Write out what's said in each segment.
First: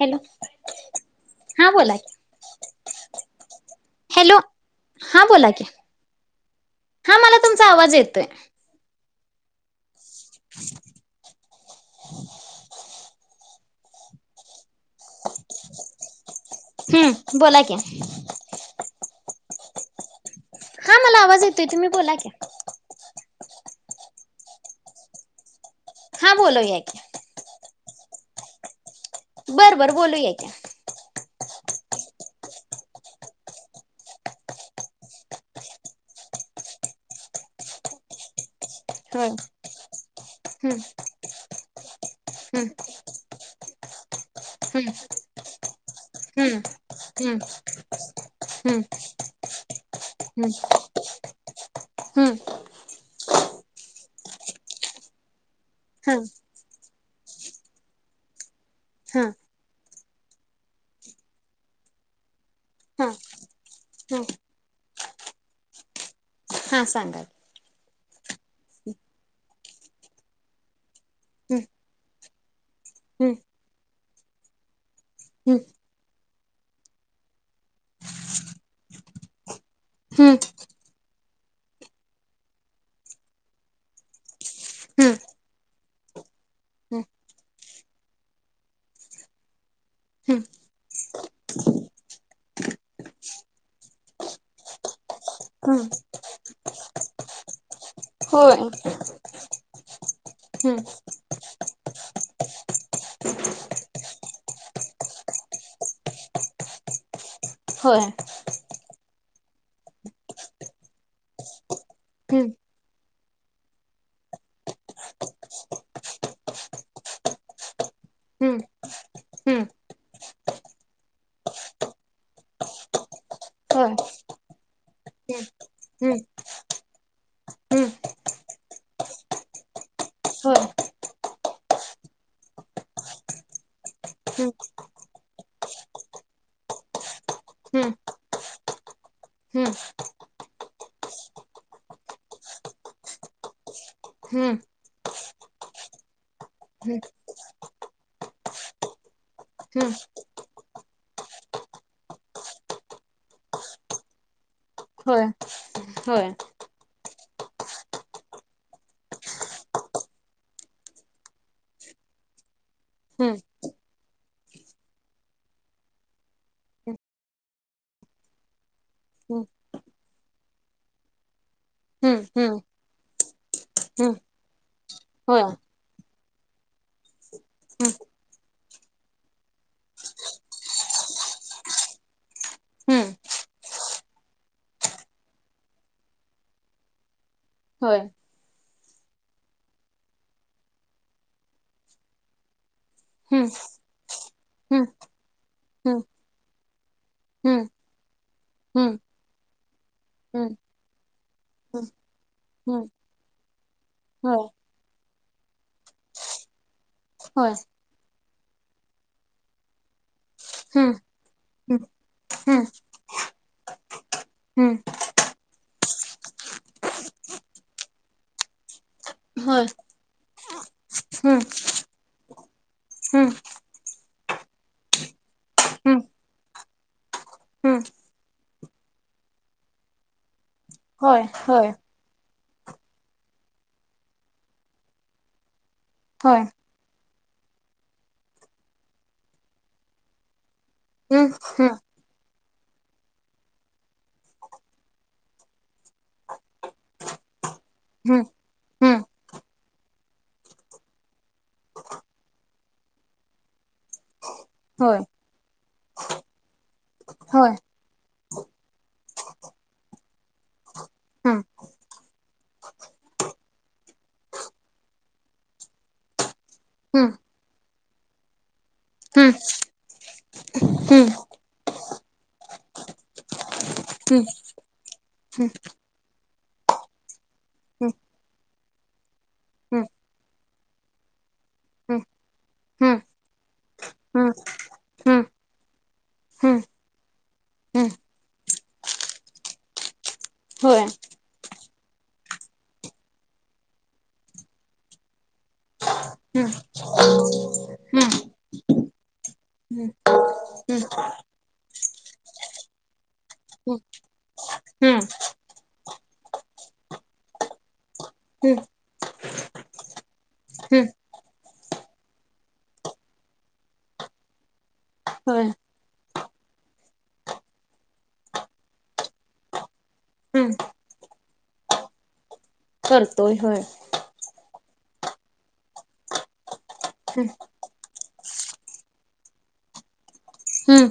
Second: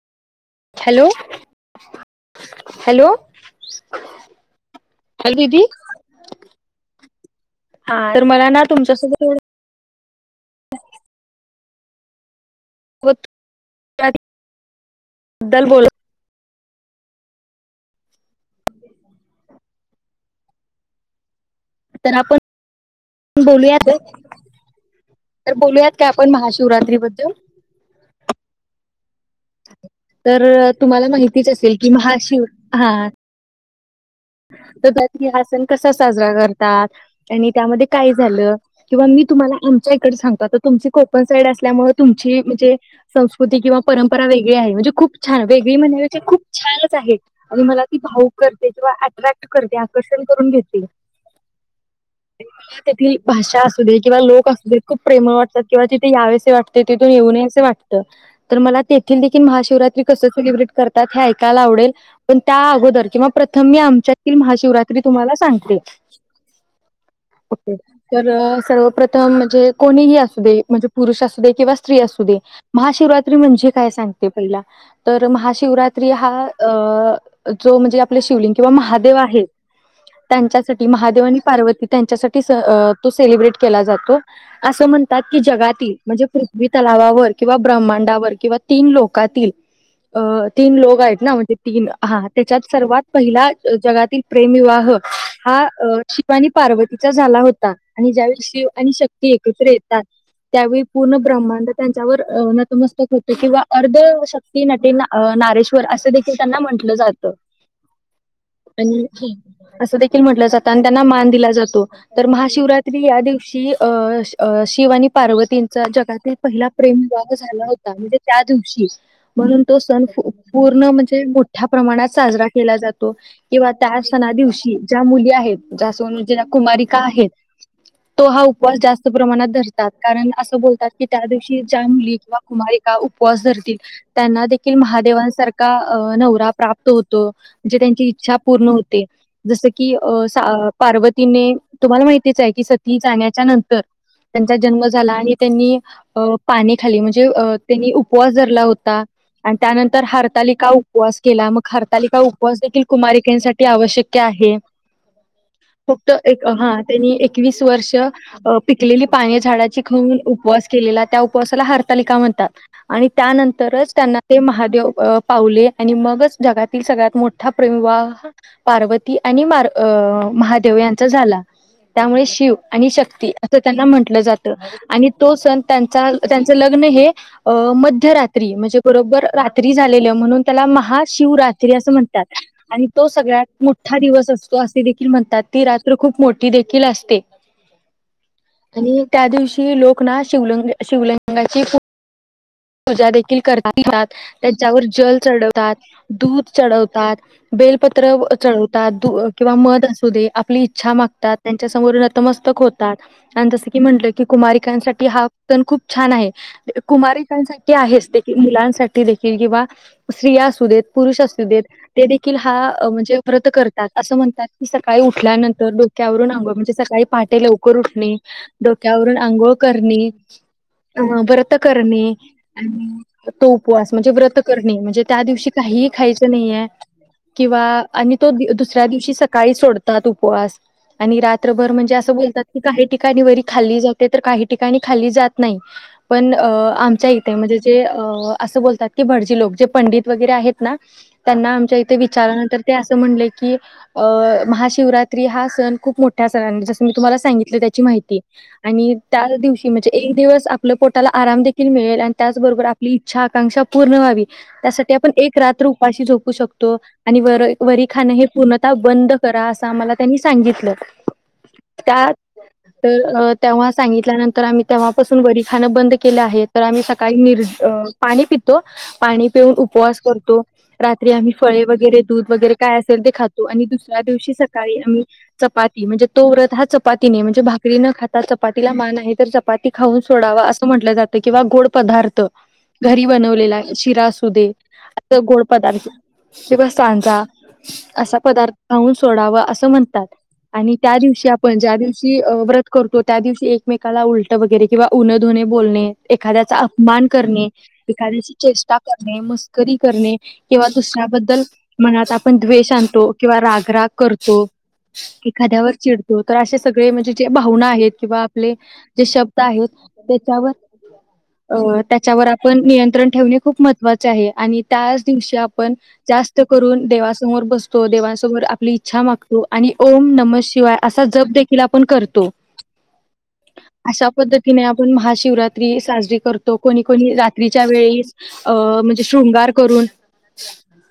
Hello hello, हा बोला की हॅलो हॅलो हा हॅल बोला दिदी की हा मला तुमचा आवाज येतोय तर मला ना तुमच्यासोबत हो दल बला हम्म बोला कि हा मला आवाज येतोय तुम्ही बोला तर की आपण बोलूयात तर बोलूयात काय आपण हा बोलूया महाशिवरात्री की बद्दल बरं बरं बोलूया तर की तुम्हाला माहितीच असेल की महाशिव हा तर रात्री हा सण कसा साजरा करतात आणि त्यामध्ये काय झालं किंवा मी होय तुम्हाला आमच्या इकडे सांगतो तर हम्म तुमची कोपण साईड असल्यामुळे तुमची हम्म म्हणजे संस्कृती किंवा परंपरा वेगळी आहे म्हणजे खूप छान वेगळी म्हणण्यापेक्षा खूप हम्म छानच आहे हम्म आणि मला ती भावक करते हम्म किं आकर्षण करून घेत म हम्म तेथील भाषा असू दे किंवा लोक असू दे खूप प्रेम वाटतात किंवा तिथे हम्म यावेसे वाटते तून येऊ ने अस वाटत तर मला तेथील हम्म दे महाशिवरात्रि कसं सेलिब्रेट करतात हे ऐकायला आवडेल पण त्या हा अगोदर हा हा किंवा प्रथम मी हा महाशिवरात्री तुम्हाला सांगते हा सांगा ओके तर सर्वप्रथम म्हणजे कोणीही असू दे म्हणजे पुरुष असू दे की. किंवा स्त्री असू दे महाशिव हम्म म्हणजे काय सांग पहिला तर हम्म महाशिवरात्रि हा जो म्हणजे आप शिवलिंग किंवा महादेव आहेत हम्म त्यांच्यासाठी महादेव आणि पार्वती त्यांच्यासाठी तो सेलिब्रेट केला जातो अस हम्म म्हणतात की जगातील म्हणजे पृथ्वी हम्म तलावावर किंवा ब्रहमांडावर किंवा तीन लोकातील अ हम्म तीन लोक आहेत ना म्हणजे तीन हा त्याच्यात सर्वात पहिला जगातील प्रेमविवाह हा हम्म शिव आणि पार्वतीचा झाला होता आणि ज्यावेळी होय शिव हम्म आणि शक्ती एकत्र येतात त्यावेळी पूर्ण ब्रह्मांड त्यांच्यावर नतमस्तक होते किंवा अर्धशक्ती नटी नारेश्वर असं देखील त्यांना म्हंटलं जातं होय आणि असं देखील म्हटलं जातं आणि त्यांना मान दिला जातो तर हम्म महाशिवरात्री या दिवशी शिव आणि पार्वतींचा जगात पहिला प्रेमभग झाला होता म्हणजे त्या हम्म दिवशी म्हणून, हम्म तो सण पूर्ण म्हणजे मोठ्या प्रमाणात साजरा केला जातो. किंवा होय त्या सणा दिवशी ज्या मुली हम्म आहेत ज हम्म जे कुमारिका आहेत. हम्म तो हा उपवास जास्त प्रमाणात धरतात कारण अस होय बोलतात की त्या दिवशी ज्या मुली किंवा कुमारी उपवास धरतील त्यांना हम्म देखील महादेवांसारखा नवरा प्राप्त होतो. हम्म हम्म त्यांची इच्छा पूर्ण होते जस की पार्वतीने तुम्हाला माहितीच आहे की, सती जाण्याच्या नंतर हम्म त्यांचा जन्म झाला आणि त्यांनी अ पाणी हम्म खाली म्हणजे अ त्यांनी उपवास धरला होता. आणि हम्म त्यानंतर हरतालिका उपवास केला मग हरताली का उप उपवास देखील कुमारिकेसाठी आवश्यक आहे. [inaudible] फक्त एक हा त्यांनी एकवीस वर्ष पिकलेली पाणी झाडाची खाऊन उपवास केली केलेला त्या उपवासाला हरतालिका म्हणतात आणि हम्म त्यानंतर त्यांना महादेव पावले आणि मगच जगातील सगळ्यात मोठ ठा प्रवाह पार्वती आणि हम्म म महादेव यांचा झाला. हम्म त्यामुळे शिव हम्म आणि शक्ती असं त्यांना हम्म म्हटलं जातं आणि तो होय हम्म सण त्यांचा त्यांच लग्न मध्यरात्री म्हणजे बरोबर रात्री झालेला म्हणून त्याला महाशिवरात्री अस म्ह आणि तो हम्म सगळ्यात मोठा दिवस असतो असे देखील म्हणतात ती रात्र खूप मोठी देखील असते. होय आणि त्या दिवशी लोक ना शिवलंग शिवलिंगाची- पूजा देखील हम्म करात त्यांच्यावर जल चढवतात हम्म दूध चढवतात. हम्म हम्म बेलपत्र चढवतात हम्म द किंवा मध असू दे आपली इच्छा मागतात त्यांच्या समोर नतमस्तक हम्म हम्म हम्म होतात जस की म्हलं की होय कुमारिकसाठी हा सण खूप छान आहे कुम होय आहे मुलांसाठी देखील किंवा स्त्रया असू द हम्म पुरुष असू देत हम्म देखील हम्म म्हणजे व्रत करतात अस म्हणतात की हम्म सकाळी उठल्यानंतर डोक्यावरून अंगोळ म्हणजे सकाळी पा ते लवकर उठणे डोक्यावरून आंघोळ होय करणे अ हम्म व्रत करणे. आणि तो उपवास म्हणजे व्रत करणे म्हणजे त्या दिवशी काहीही हम्म खायचं नाहीे. किंवा हम्म हम्म आणि तो दुसऱ्या दिवशी सकाळी सोडतात उपवास. आणि होय रात्रभर होय म्हणजे असं बोलतात की काही ठिकाणी वरी खाल्ली जाते तर काही ठिकाणी खाल्ली जात नाही, पण होय आम इथे म्हणजे ज अस बोलतात की म्हणजे भडजी लोक जे पंडित वगैरे आहेत ना हम्म त्यां हम्म आमच्या इथे चारल्यानंतर ते असं म्हट की महाशिवरात्री हा सण खूप मोठ्या सण जसी मला सांगितले त्याची माहिती हम्म आणि हम्म त्याच दिवशी म्हणजे एक दिवस आपलं पोटाला आराम मिळेल आणि त्याचबरोबर आपली इच्छा आकांक्षा पूर्ण व्हावी त्यासाठी होय आपण एक रात्र उपाशी झोपू शकतो. आणि होय वरी खाण हे पूर्णतः बंद करा असं आम्हाला त्यांनी सांगितलं. हम्म त्या तर तेव्हा सांगितल्यानंतर आम्ही तेव्हापासून वरी खाणं बंद केलं आहे. तर आम्ही सकाळी हम्म निर् पाणी पितो पाणी हम्म पिऊन उपवास करतो रात्री आम्ही फळ दही वगैरे दूध वगैरे काय असेल ते खातो आणि दुसऱ्या हम्म दिवशी सकाळी् हम्म चपाती हा चपातीने म्हणजे भाकरी न खातात चपातीला मान आहे तर चपाती खाऊन सोडावा असं म्हटलं जात. किंवा गोड हम्म पदार्थ हम्म हम्म घरी बनवलेला शिरा असूदे आ हम्म गोड पदार्थ. हम्म हम्म हम्म तेव सांजा हम्म असा पदार्थ घाऊन सोडावा असं म्हणतात. आणि होय त्या दिवशी आपण ज्या दिवशी व्रत करतो त्या दिवशी एकमेकाला उलट वगैरे किंवा उन धुन बोलणे हम्म एखाद्याचा अपमान करणे हम्म एखाद्याची चेष्टा करणे मस्करी हम्म करणे किंवा हम्म दुस बद्दल मनात आपण द्वेष आणतो किंवा रागराग करतो. हम्म एखाद्यावर चिडतो तर असे सगळे म्हणजे जे भावना आहेत किंवा आपले हम्म जे शब्द आहेत. त्याच्यावर हम् अ त्याच्यावर आपण नियंत्रण ठेवणे खूप महत्त्वाचे आहे आणि त्याच दिवशी होय आपण जास्त करून देवासमोर बसतो देवाांसमोर आपली इच्छा मागतो आणि ओम नम हम्म शिवाय असा जप देखील आपण करतो. करतोय होय. कणी आपण महाशिवरात्री साजरी करतो कोणी कोणी हम्म रात्रीच्या वेळी अ म्हणजे शृंगार करून हम्म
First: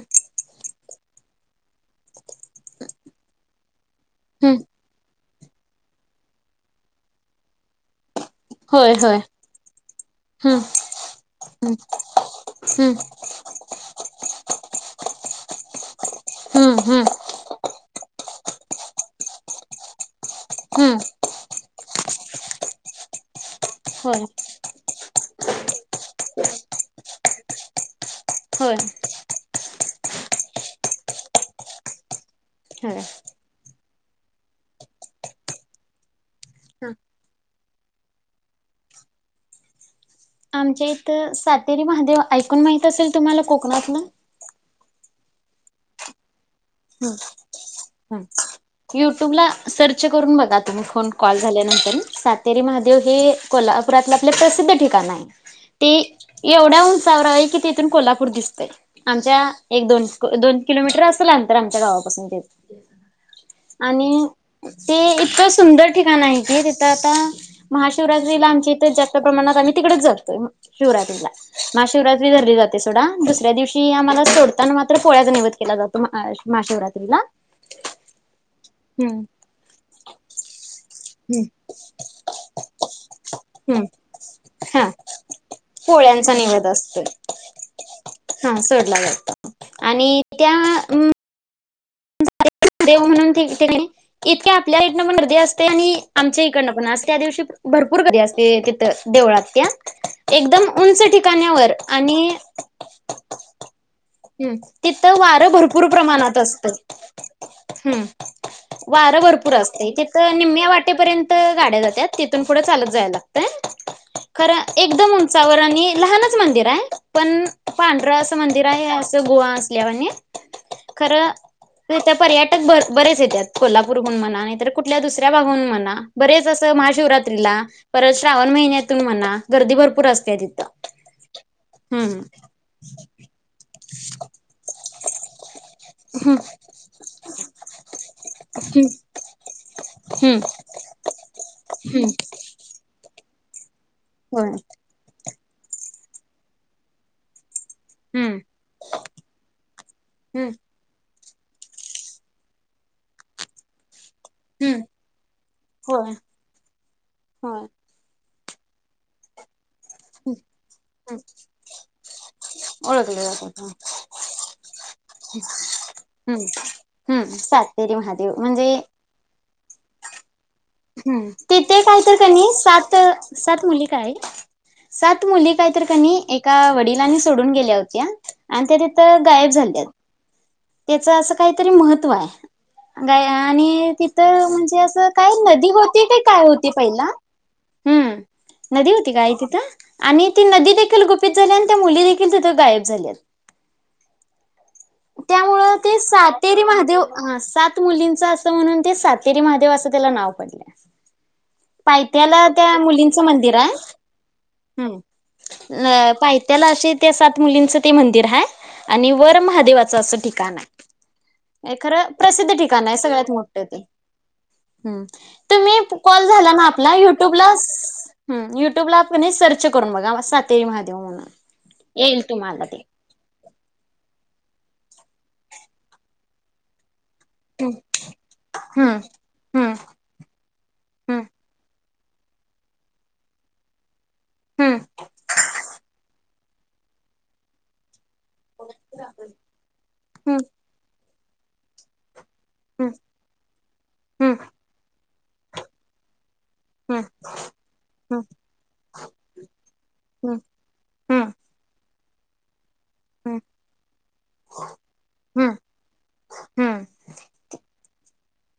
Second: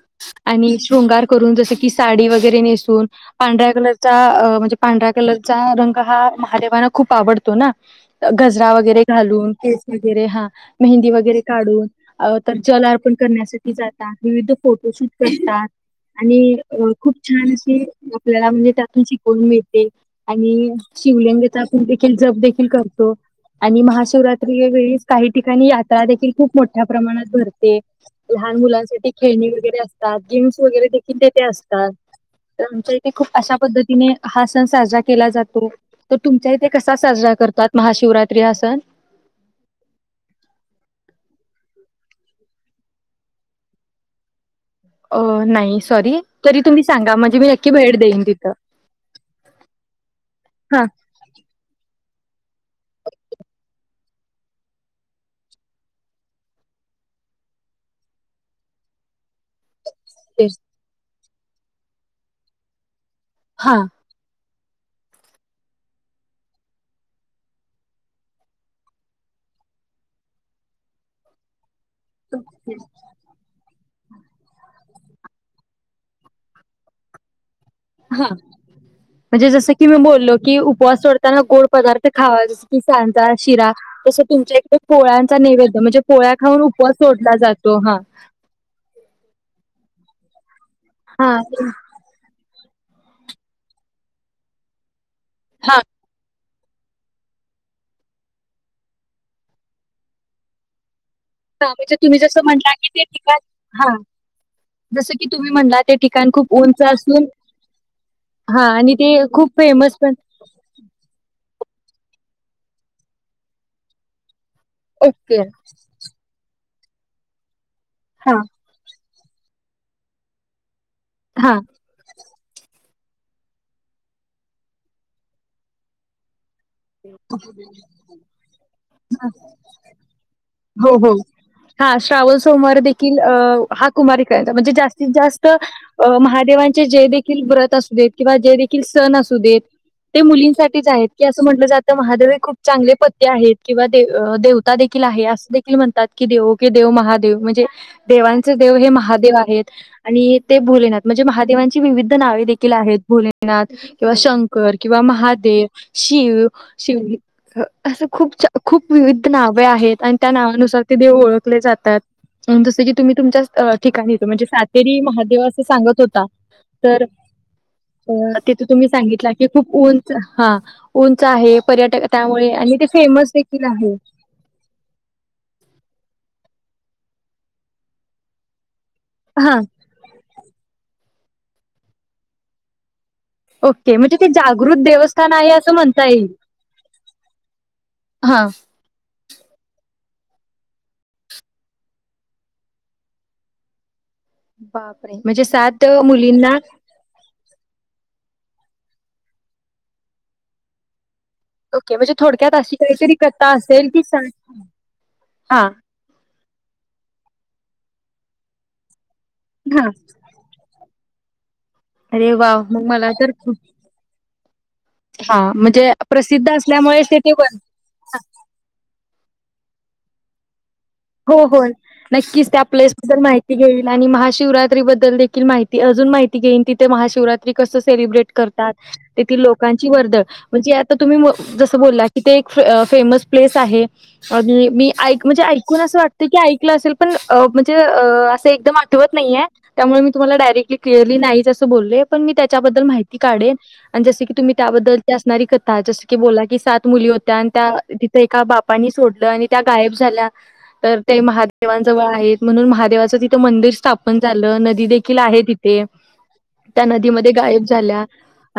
आणि शृंगार करून जस की साडी वगैरे नेसून पांढऱ्या कलरचा हम्म म्हणजे पांढ रा कलरचा रंग हा महादेवाना खूप आवडतो ना गजरा होय वगैरे होय घालून केस वगैरे हा हम्म मेहंदी वगैरे काढून तर जल हम्म अर्पण करण्यासाठी जातात विविध फोटोशूट करतात. आणि हम्म हम्म खूप छान असे आपल्याला म्हणजे त्यातून शिकवून मिळते आणि हम्म शिवलिंगचा आपण देखील जप देखील करतो आणि होय महाशिवरात्र त्यावेळेस काही ठिकाणी यात्रा देखील खूप मोठ्या प्रमाणात भरते लहान होय मुलांसाठी खेळणी वगैरे असतात. गेम्स वगैरे देखील तेथे असतात. आमच्या होय इथे खूप अशा पद्धतीने हा सण साजरा केला जातो तर तुमच्या इथे ह कसा साजरा करतात? महाशिवरात्री हा सण आमच्या इथं सातेरी महादेव ऐकून माहित असेल तुम्हाला कोकणातलं अ नाही सॉरी तरी तुम्ही सांगा म्हणजे मी नक्की ब युटूबला सर्च करून बघा हा तुम्ही कॉल झाल्यानंतर सातेरी महादेव हे कोल्हापुरातले आपले प्रसिद्ध ठिकाण आहे. ती एवढ्या उंचावर आहे की तिथून कोल्हापूर दिसतय आमच्या एक दोन तेच दोन किलोमीटर असेल अंतर आमच्या गावापासून ते हा आणि ते इतकं सुंदर ठिकाण आहे. की तिथं आता महाशिवरात्रीला आमच्या इथ जास्त प्रमाणात आही तिकडेच जातोय शिवरात्रीला. महाशिवरात्री धरली जाते सोडा दुसऱ्या दिवशी आम्हाला सोडताना मात्र पोळ्याचा निवद केला जातो. महाशिवरात्रीला हा हम्म म्हणजे जसं की मी बोललो की उपवास ना हम्म गोड पदार्थ खावा जस की सांजा शिरा हम्म तस तुमच्या इकडे हा पोळ्यांचा नैवेद्य म्हणजे पो पोळ्यांचा ळ्या खाऊन निवेद उपवास असतोय सोडला जातो हा. हा सोडला आणि त्या हा देव म्हणून इतके आपल्या इथ पण घरी असते हा आणि आमच्या इकडंन पण असते त्या दिवसी भरपूर गर्दी असते. तिथ देवळात त्या एकदम उंच ठिका ण्यावर म्हणजे तुम्ही आणि जसं म्हटला की ते ठिकाण हा हम् जसं तिथं की तुम्ही वारं म्हणला भरपूर ते ठिकाण प्रमाणात खूप असतं. उंच असून ह् हा आणि ते वार खूप भरपूर असत फेमस पण तिथ निम्म्या वाटेपर्यंत, गाड्या जातात तिथून पुढ चालत जावं लागतय. खरं एकदम ओके उंचावर आणि लहानच मंदिर आहे पण पांढरं असं हा मंदिर आहे. गुहा असल्यावाणी खरं हा त्याच्या पर्यटक बरेच येतात कोल्हापूरहून म्हणा नाही तरर कुठल्या दुसऱ्या भागाहून म्हणा बरेच अस. महाशिवरात्रीला परत श्रावण महिन्यातून म्हणा गर्दी भरपूर असते तिथं. हो हो. हा हम्म श्रावण सोमवार देखील हा कुमारीका म्हणजे जास्त महादेवांचे जे देेखील व्रत असू देत किंवा जे देखील सण असू देत. ते हम्म मुलींसाठीच आहेत की अस. अस म्हटलं जातं. हम्म महादेव हे खूप चांगले पती आहेत किंवा दे होय देवता देखील आहे असं. देखील म्हणतात की देवो की देव महादेव म्हणजे हम्म देवांचे देव हे महादेव आहेत आणि हम्म ते भोलेनाथ म्हणजे महादेवांची विविध नावे देखील आहेत, भोलेनाथ, किंवा शंकर, हम्म किंवा महादेव. होय शिव, शिव होय असं खूप, खूप विविध नावे आहेत. आणि त्या नावानुसार ते देव ओळखले जातात. जसं की, तुम्ही ओळखले जातात तुमच्याच ठिकाणी येत म्हणजे सातेरी महादेव असं सांगत होता. हम्म तर हम्म सातेरी महादेव अ तिथे म्हणजे तुम्ही सांगितला की खूप उंच हा. उंच हम्म आहे तिथे काय पर्यटक तर कनी त्यामुळे आणि ते सात, फेमस देखील सात मुली आहे. का आई. सात मुली काय तर कनी ऐक एका वडिलांनी सोडून गेल्या होत्या, आणि त्या तिथ गायब हा झाल्यात. त्याच असं काहीतरी महत्त्व आहे. गय आणि ओके म्हणजे ते तिथं म्हणजे जागृत असं काय देवस्थान आहे नदी असं होती, म्हणता का येईल. काय होती पहिला. हा हम्म नदी होती आई ति ता आणि ती नदी देखील गुपित झाली आणि त्या मुली देखील तिथे गायब झाल्यात. [inaudible] म्हणजे त्यामुळ सात ते मुलींना सातेरी महादेव हा सात मुलीं अस म्हणून ते सातेरी महादेव असं त्याला नाव पडले. ओके म्हणजे पायथ्याला थोडक्यात त्या अशी काहीतरी मुलींचं कथा मंदिर आहे असेल की सात हम. हा अ पाहित्या्ला अशी त्या सात मुलींचं ते मंदिर आहे, आणि वर हा महादेवाचं असं ठिकाण आहे. खरं अरे वा प्रसिद्ध मग ठिकाण आहे, मला सगळ्यात तर मोठं ते. हं हा तुम्ही म्हणजे कॉल प्रसिद्ध झाला ना आप असल्यामुळे सिटी युट्यूबला वन स युटूब नाही सर्च करून बघा सात महादेव. म्हणून हो हो येईल नक्कीच त्या तुम्हाला ते प्लेस बद्दल माहिती घेईल आणि महाशिवरात बद्दल देख माहिती अजून माहिती घेईन तिथे महा श हम्म सेब्रेथ हम्म लोकांची वर्दळ म्हणजे आ तुम्ही हम्म ज ब तिथे एक फेमस प्लेस आहे, आणि हम्म मी ऐक म्हणजे ऐक. ते ऐकलं असेल पण अ म्हणजे अ असं एकदम आठवत नाही त्यामुळे मी तुम्हाला हम्म तुम्हालाडायरे क्लियर मी नाहीच असे बोलले पण मी त्याच्याबद्दल हम्म माहिती काढेल आणि जसं की, हम्म तुम्ही त्याबद्दल. असणारी कथा जस की बोला. की सात मुली होत्या, आणि त्या तिथं हम्म एका बापानी सोडलं आणि त्या गायब झाल्या. हम्म तर ते हम्म महादेवांजवळ आहेत म्हणून म देवाचं तिथं हम्म मंदिर स्थापन झालं नदी देखील आहे हम्म हम्म तिथे. त्या हम्म नदीमध्ये गायब झाल्या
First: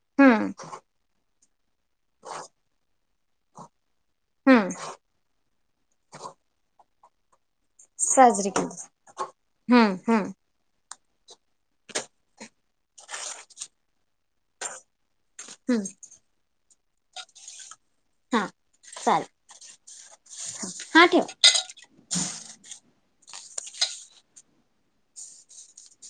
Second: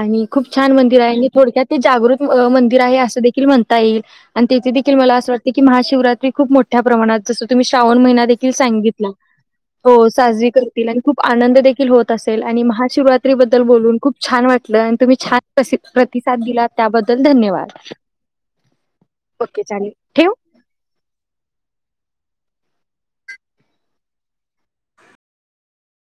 आणि हम्म खूप छान मंदिर आहे, आणि थोडक्यात. ते जागृत मंदिर आहे, असं देखील म्हणता येईल. आणि हम्म तिथे देखील मला असं वाटते की, महाशिवरात्री खूप मोठ्या प्रमाणात जस. तुम्ही श्रावण महि साजरी दे केली सांगितला हम्म हम्म साजरी कर खूप आनंद देखील होत, असेल आणि महाशिवरात्री बद्दल बोलून खूप छान वाटलं आणि तुम्ही छान प्रि हम्म प्रतिसाद दिला त्याबद्दल धन्यवाद. हा चाले ओके चालेल ठेवू हा ठेवा. [inaudible]